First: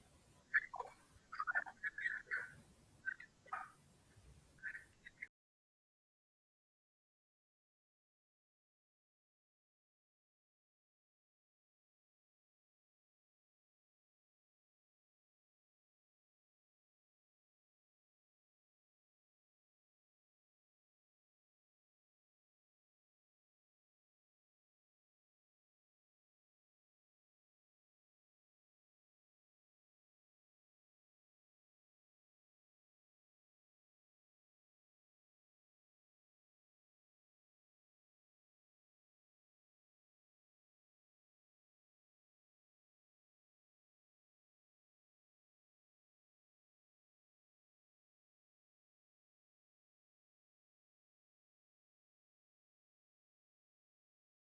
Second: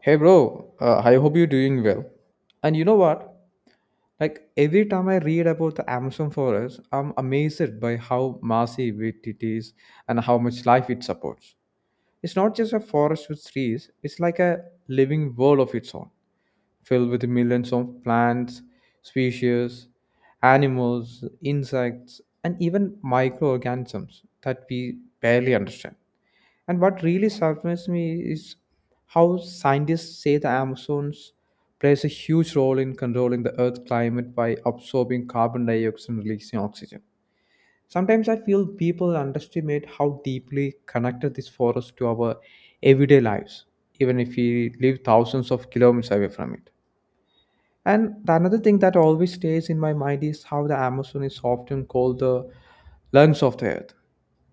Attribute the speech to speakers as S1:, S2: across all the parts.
S1: Hey bro, I hope you're doing well. And you know what? Like every time I read about the Amazon forest, I'm amazed by how massive it is and how much life it supports. It's not just a forest with trees, it's like a living world of its own, filled with millions of plants, species, animals, insects, and even microorganisms that we barely understand. And what really surprised me is how scientists say the Amazons plays a huge role in controlling the Earth's climate by absorbing carbon dioxide and releasing oxygen. Sometimes I feel people underestimate how deeply connected this forest to our everyday lives, even if we live thousands of kilometers away from it. And the another thing that always stays in my mind is how the Amazon is often called the lungs of the earth.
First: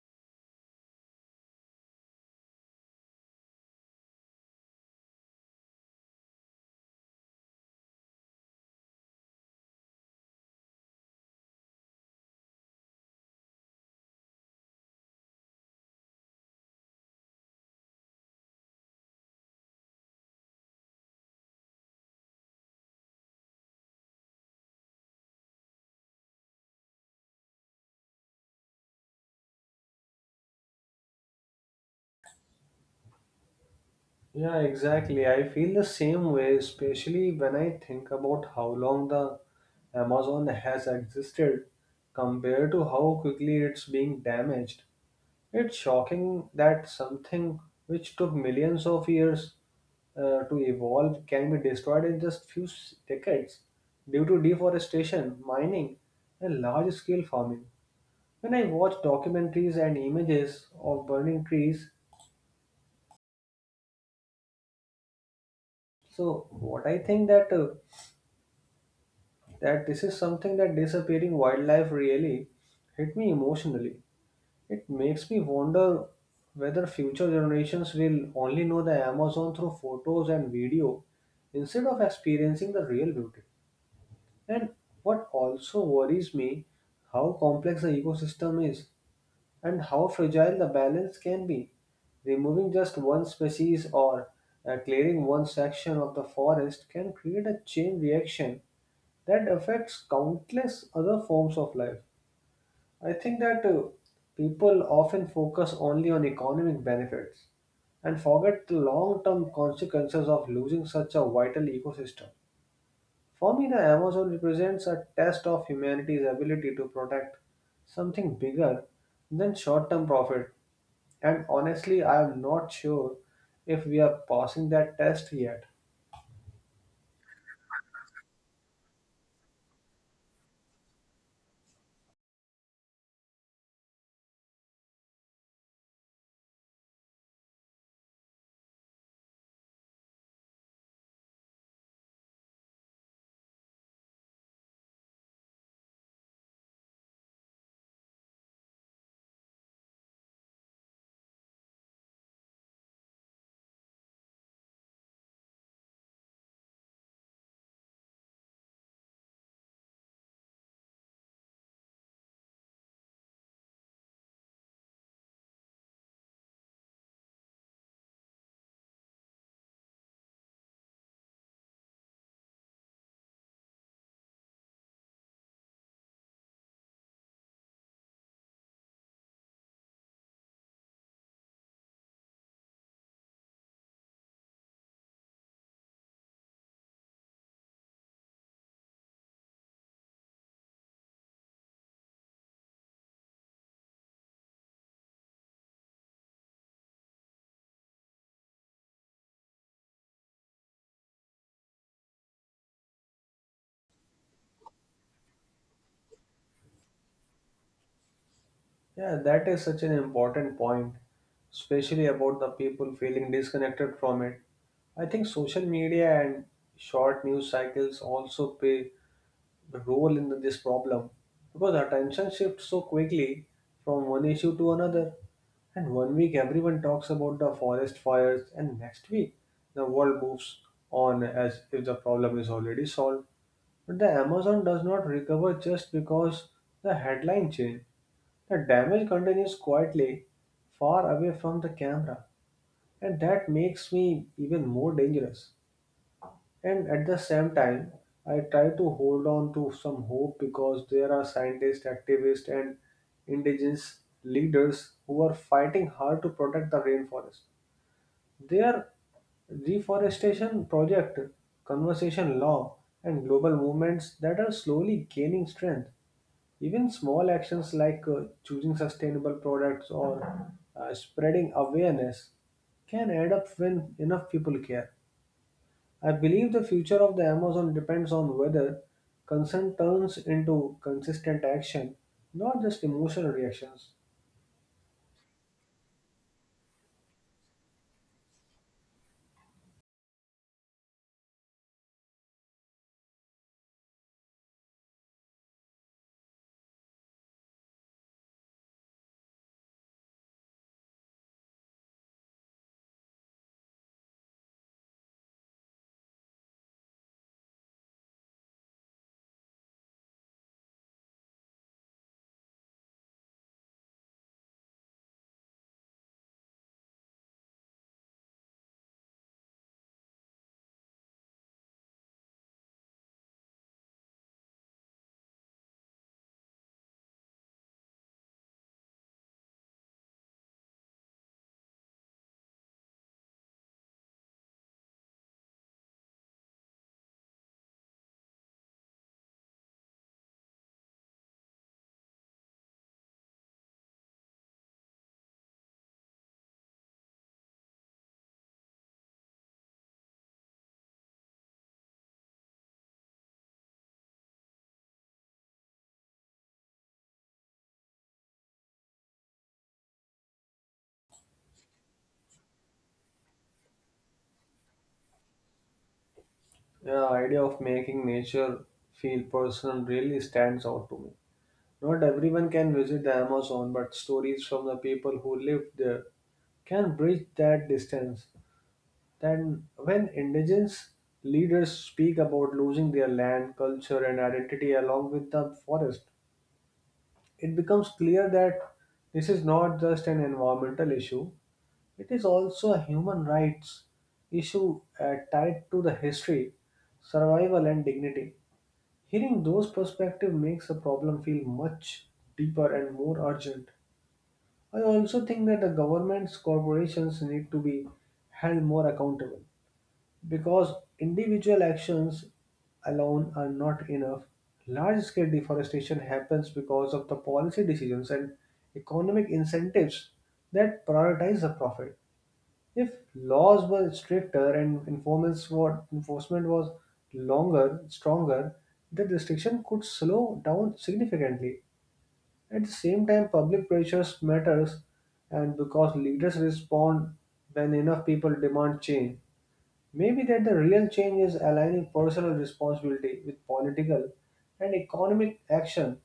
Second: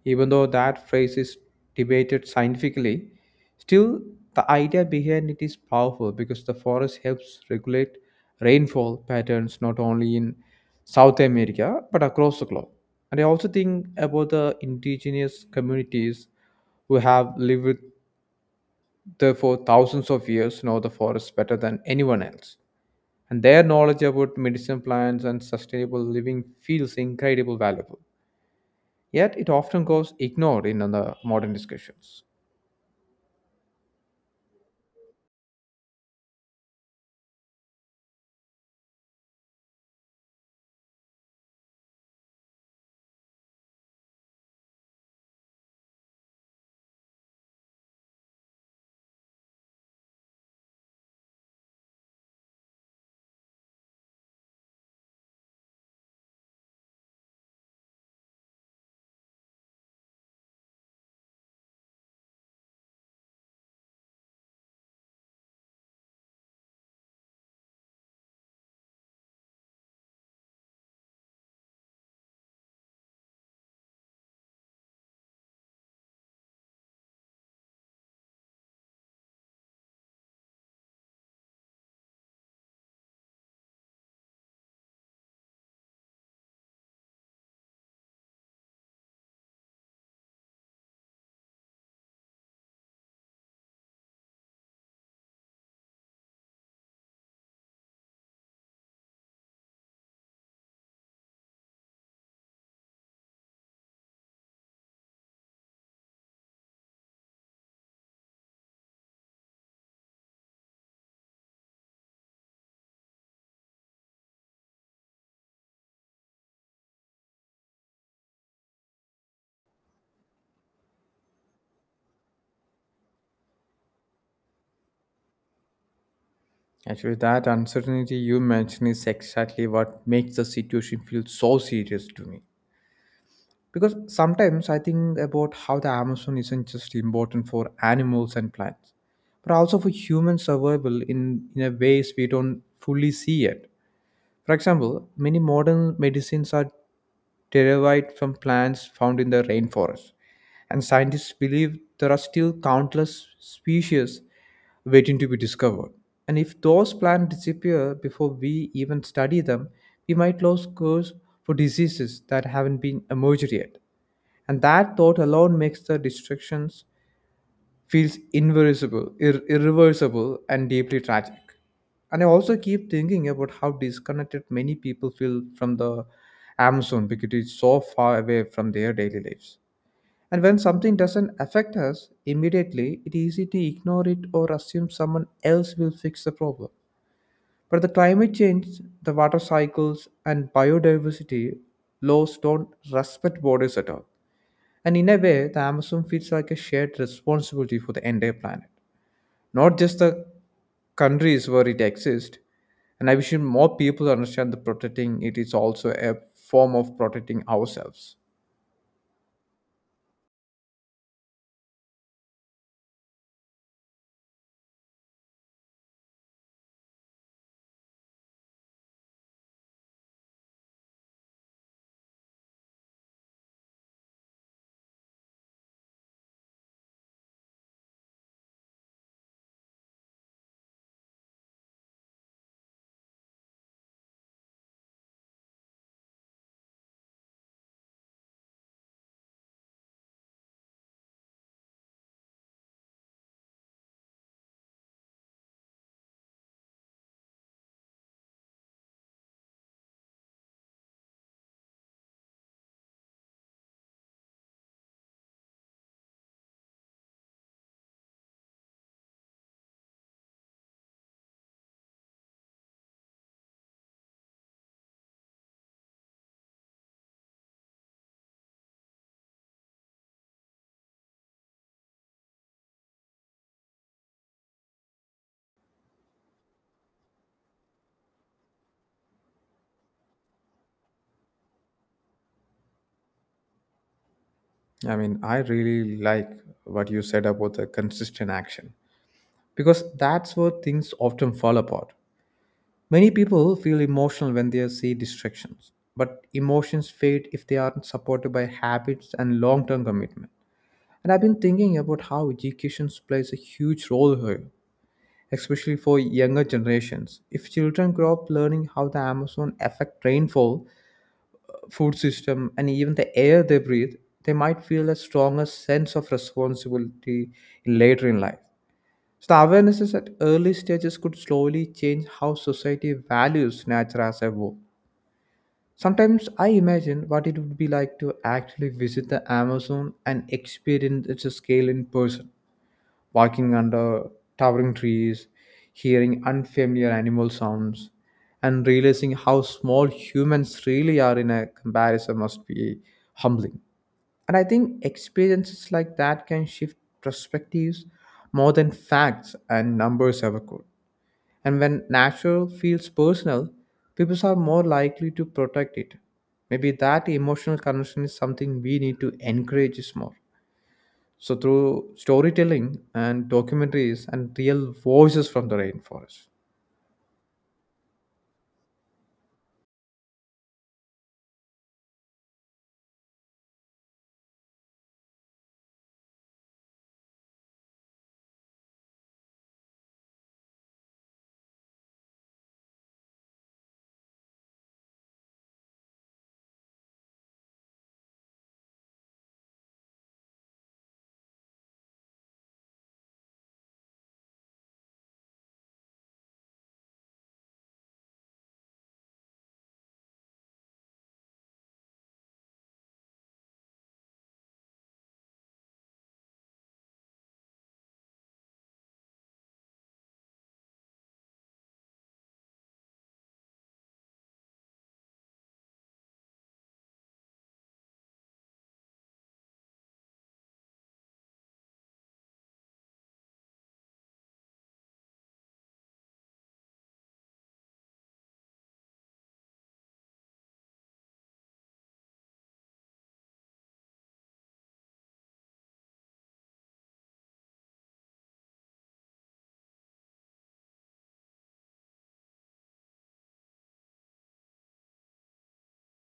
S1: Even though that phrase is debated scientifically, still the idea behind it is powerful because the forest helps regulate rainfall patterns not only in South America but across the globe. And I also think about the indigenous communities who have lived there for thousands of years know the forest better than anyone else and their knowledge about medicine plants and sustainable living feels incredibly valuable. Yet it often goes ignored in the modern discussions.
S2: Yeah, exactly. I feel the same way, especially when I think about how long the Amazon has existed compared to how quickly it's being damaged. It's shocking that something which took millions of years to evolve can be destroyed in just decades due to deforestation, mining, and large-scale farming. When I watch documentaries and images of burning trees, so what I think that this is something that disappearing wildlife really hit me emotionally. It makes me wonder whether future generations will only know the Amazon through photos and video instead of experiencing the real beauty. And what also worries me how complex the ecosystem is and how fragile the balance can be. Removing just one species or clearing one section of the forest can create a chain reaction that affects countless other forms of life. I think that people often focus only on economic benefits and forget the long term consequences of losing such a vital ecosystem. For me, the Amazon represents a test of humanity's ability to protect something bigger than short term profit. And honestly, I'm not sure if we are passing that test yet.
S1: Actually, that uncertainty you mentioned is exactly what makes the situation feel so serious to me. Because sometimes I think about how the Amazon isn't just important for animals and plants, but also for human survival in a ways we don't fully see yet. For example, many modern medicines are derived from plants found in the rainforest, and scientists believe there are still countless species waiting to be discovered. And if those plants disappear before we even study them, we might lose cures for diseases that haven't been emerged yet. And that thought alone makes the destructions feels irreversible and deeply tragic. And I also keep thinking about how disconnected many people feel from the Amazon because it's so far away from their daily lives. And when something doesn't affect us immediately, it's easy to ignore it or assume someone else will fix the problem. But the climate change, the water cycles, and biodiversity laws don't respect borders at all. And in a way, the Amazon feels like a shared responsibility for the entire planet, not just the countries where it exists. And I wish more people understand that protecting it is also a form of protecting ourselves.
S2: Yeah, that is such an important point, especially about the people feeling disconnected from it. I think social media and short news cycles also play a role in this problem because attention shifts so quickly from one issue to another. And one week everyone talks about the forest fires, and next week the world moves on as if the problem is already solved. But the Amazon does not recover just because the headline changed. The damage continues quietly, far away from the camera, and that makes me even more dangerous. And at the same time, I try to hold on to some hope because there are scientists, activists, and indigenous leaders who are fighting hard to protect the rainforest. Their reforestation project, conservation law, and global movements that are slowly gaining strength. Even small actions like choosing sustainable products or spreading awareness can add up when enough people care. I believe the future of the Amazon depends on whether concern turns into consistent action, not just emotional reactions.
S1: I mean, I really like what you said about the consistent action because that's where things often fall apart. Many people feel emotional when they see distractions, but emotions fade if they aren't supported by habits and long term commitment. And I've been thinking about how education plays a huge role here, especially for younger generations. If children grow up learning how the Amazon affect rainfall, food system, and even the air they breathe, they might feel a stronger sense of responsibility later in life. So the awareness is at early stages could slowly change how society values nature as a whole. Sometimes I imagine what it would be like to actually visit the Amazon and experience its scale in person, walking under towering trees, hearing unfamiliar animal sounds, and realizing how small humans really are in a comparison must be humbling. And I think experiences like that can shift perspectives more than facts and numbers ever could. And when natural feels personal, people are more likely to protect it. Maybe that emotional connection is something we need to encourage more. So, through storytelling and documentaries and real voices from the rainforest.
S2: The idea of making nature feel personal really stands out to me. Not everyone can visit the Amazon, but stories from the people who lived there can bridge that distance. Then, when indigenous leaders speak about losing their land, culture, and identity along with the forest, it becomes clear that this is not just an environmental issue, it is also a human rights issue tied to the history, survival, and dignity. Hearing those perspectives makes the problem feel much deeper and more urgent. I also think that the governments, corporations need to be held more accountable because individual actions alone are not enough. Large scale deforestation happens because of the policy decisions and economic incentives that prioritize the profit. If laws were stricter and enforcement was longer, stronger, the restriction could slow down significantly. At the same time, public pressures matters, and because leaders respond when enough people demand change, maybe that the real change is aligning personal responsibility with political and economic action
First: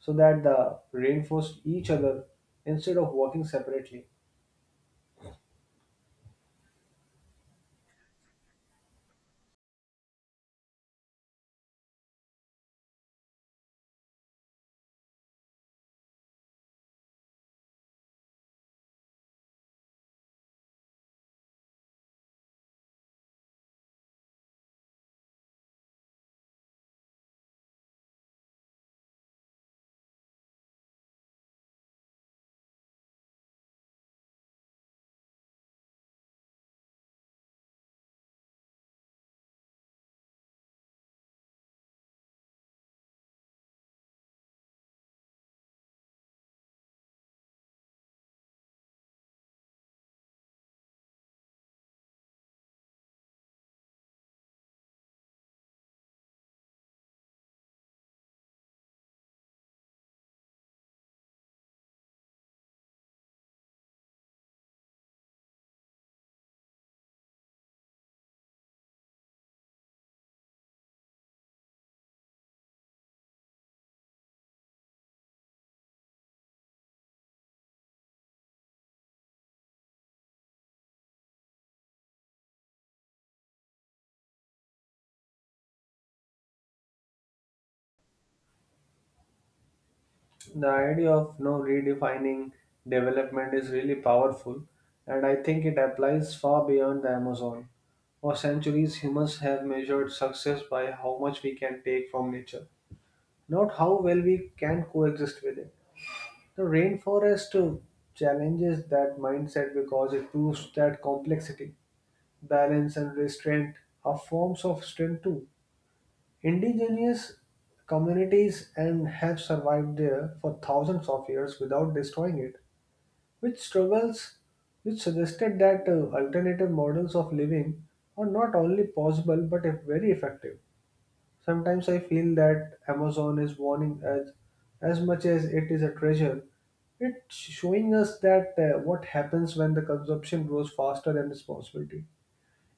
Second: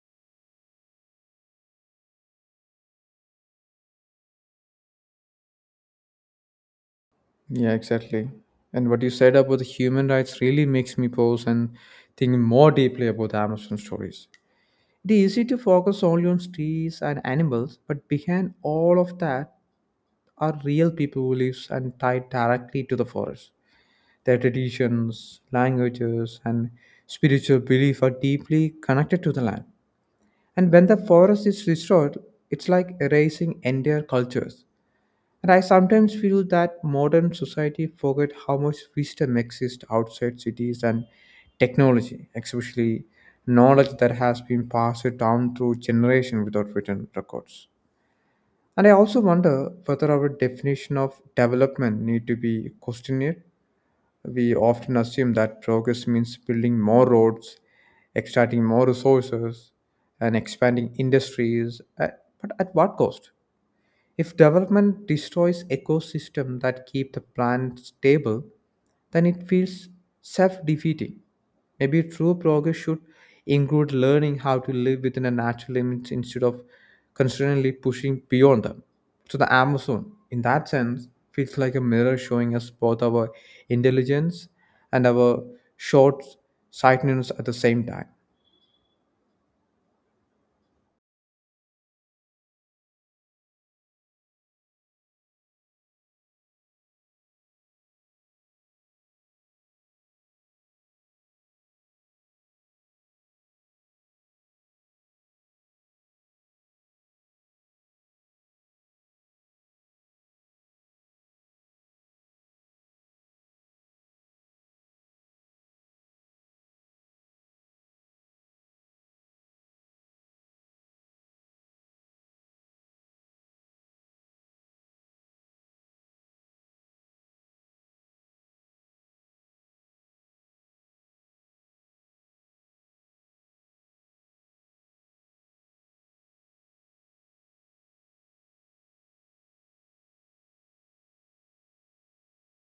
S2: so that they reinforce each other instead of working separately.
S1: Yeah, exactly. And what you said about the human rights really makes me pause and think more deeply about the Amazon stories. It is easy to focus only on trees and animals, but behind all of that are real people who live and tie directly to the forest. Their traditions, languages, and spiritual belief are deeply connected to the land. And when the forest is restored, it's like erasing entire cultures. And I sometimes feel that modern society forget how much wisdom exists outside cities and technology, especially knowledge that has been passed down through generation without written records. And I also wonder whether our definition of development need to be questioned. We often assume that progress means building more roads, extracting more resources, and expanding industries. But at what cost? If development destroys ecosystem that keep the plant stable, then it feels self-defeating. Maybe true progress should include learning how to live within a natural limits instead of constantly pushing beyond them. So the Amazon, in that sense, feels like a mirror showing us both our intelligence and our short sightedness at the same time.
S2: The idea of no redefining development is really powerful, and I think it applies far beyond the Amazon. For centuries humans have measured success by how much we can take from nature, not how well we can coexist with it. The rainforest challenges that mindset because it proves that complexity, balance and restraint are forms of strength too. Indigenous communities and have survived there for thousands of years without destroying it, which struggles which suggested that alternative models of living are not only possible but very effective. Sometimes I feel that Amazon is warning us as much as it is a treasure. It's showing us that what happens when the consumption grows faster than responsibility.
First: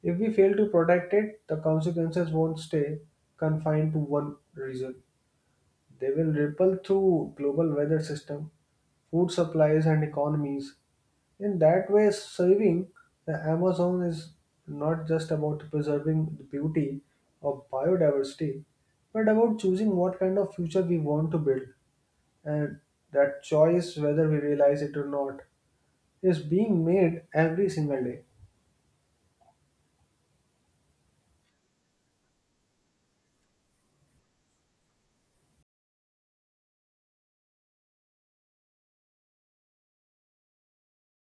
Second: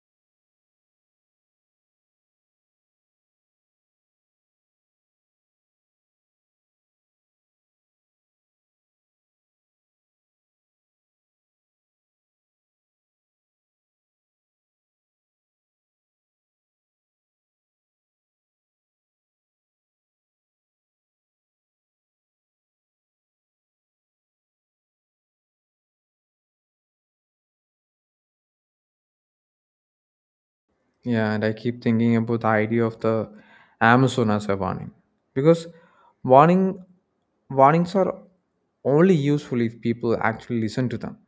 S2: If we fail to protect it, the consequences won't stay confined to one region. They will ripple through global weather system, food supplies and economies. In that way, saving the Amazon is not just about preserving the beauty of biodiversity, but about choosing what kind of future we want to build. And that choice, whether we realize it or not, is being made every single day.
S1: Yeah, and I keep thinking about the idea of the Amazon as a warning. Because warning warnings are only useful if people actually listen to them.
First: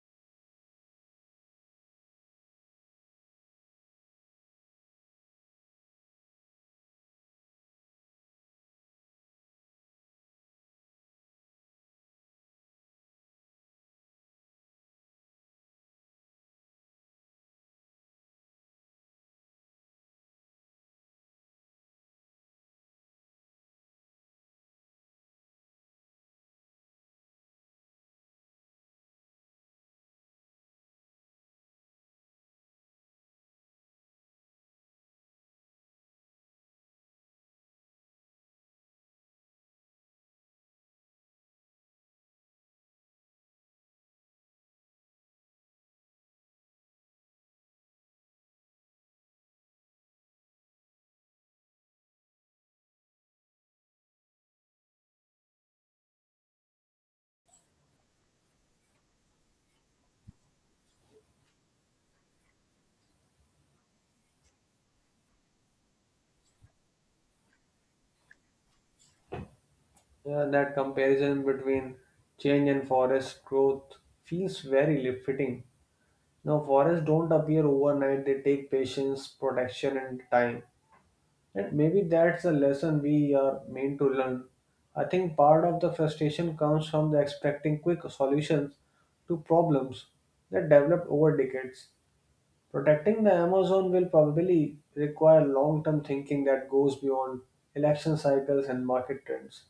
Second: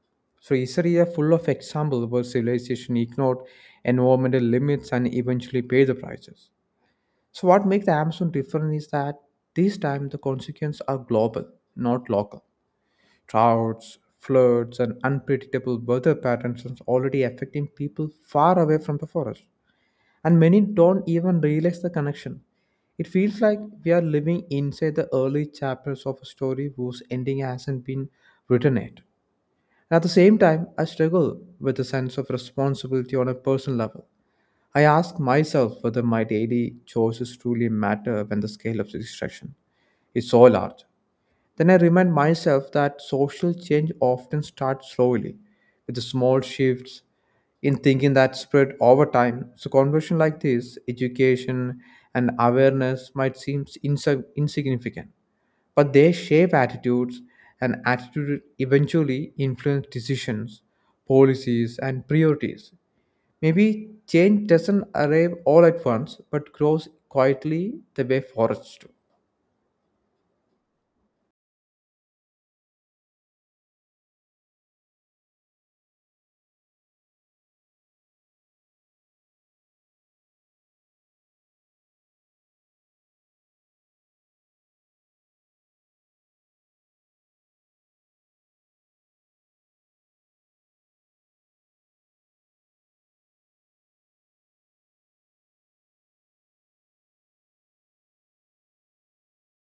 S1: So history is full of examples where civilization ignored environmental limits and eventually paid the prices. So what makes the Amazon different is that this time the consequences are global, not local. Droughts, floods, and unpredictable weather patterns are already affecting people far away from the forest and many don't even realize the connection. It feels like we are living inside the early chapters of a story whose ending hasn't been written yet. At the same time, I struggle with a sense of responsibility on a personal level. I ask myself whether my daily choices truly matter when the scale of the distraction is so large. Then I remind myself that social change often starts slowly, with the small shifts in thinking that spread over time. So, conversion like this, education and awareness might seem insignificant, but they shape attitudes, and attitude eventually influence decisions, policies, and priorities. Maybe change doesn't arrive all at once, but grows quietly the way forests do.
S2: Yeah, that comparison between change and forest growth feels fitting. Now, forests don't appear overnight, they take patience, protection, and time. And maybe that's a lesson we are meant to learn. I think part of the frustration comes from the expecting quick solutions to problems that developed over decades. Protecting the Amazon will probably require long term thinking that goes beyond election cycles and market trends.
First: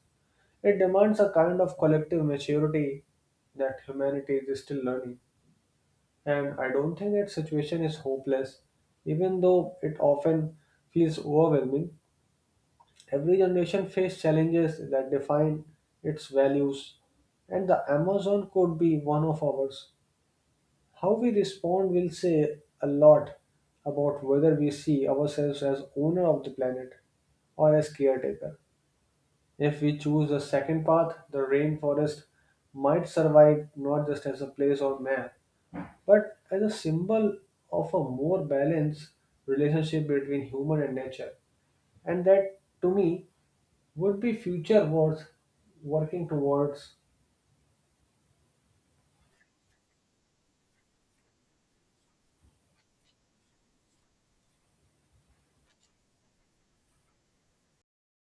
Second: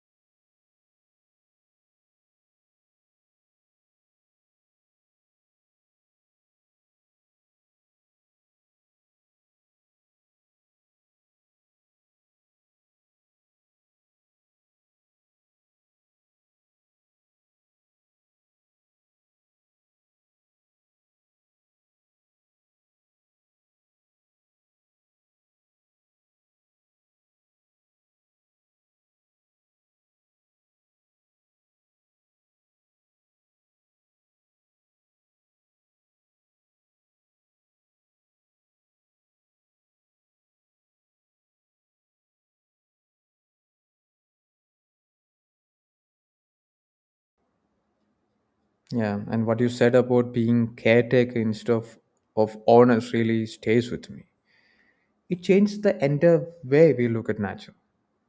S2: It demands a kind of collective maturity that humanity is still learning. And I don't think that situation is hopeless, even though it often feels overwhelming. Every generation faces challenges that define its values, and the Amazon could be one of ours. How we respond will say a lot about whether we see ourselves as owner of the planet or as caretaker. If we choose a second path, the rainforest might survive not just as a place on map, but as a symbol of a more balanced relationship between human and nature. And that, to me, would be future worth working towards.
S1: Yeah, and what you said about being caretaker instead of owners really stays with me. It changed the entire way we look at nature,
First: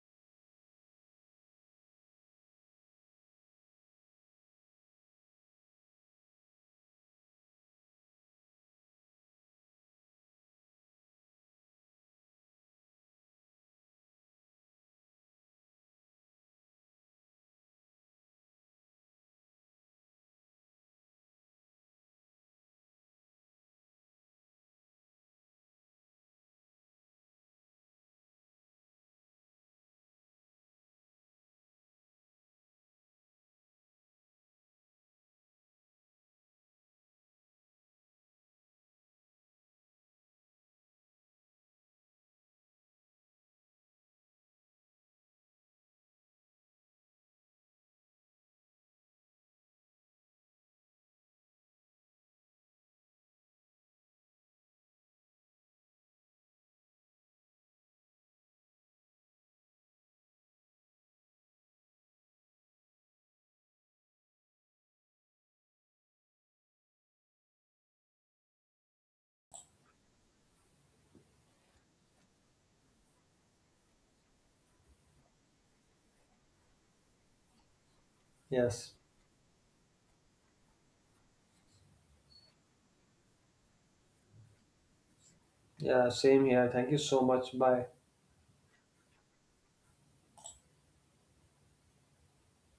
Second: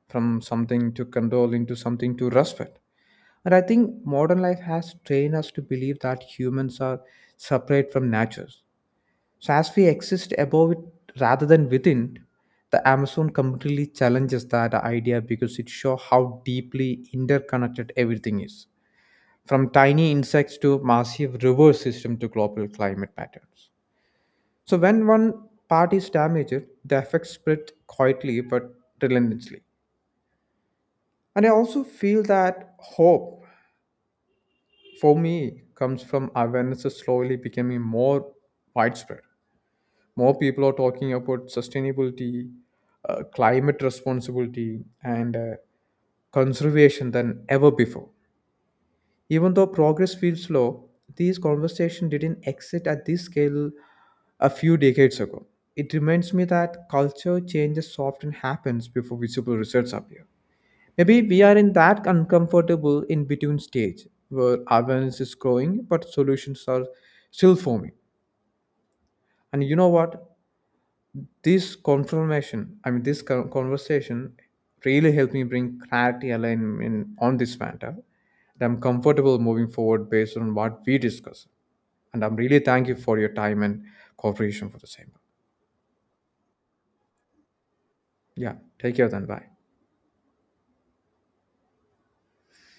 S1: from something to control into something to respect. And I think modern life has trained us to believe that humans are separate from nature. So as we exist above it rather than within, the Amazon completely challenges that idea because it shows how deeply interconnected everything is from tiny insects to massive river system to global climate patterns. So when one part is damaged, the effects spread quietly but relentlessly. And I also feel that hope for me comes from awareness is slowly becoming more widespread. More people are talking about sustainability, climate responsibility, and conservation than ever before. Even though progress feels slow, these conversations didn't exist at this scale a few decades ago. It reminds me that culture changes often happens before visible results appear. Maybe we are in that uncomfortable in between stage where awareness is growing but solutions are still forming. And you know what? This confirmation I mean this con- conversation really helped me bring clarity alignment on this matter, and I'm
S2: Yes.
S1: comfortable moving forward based on what we discussed, and I'm really thank you for your time and cooperation for the same.
S2: Yeah, same here. Thank you so much. Bye.
S1: Yeah, take care then. Bye.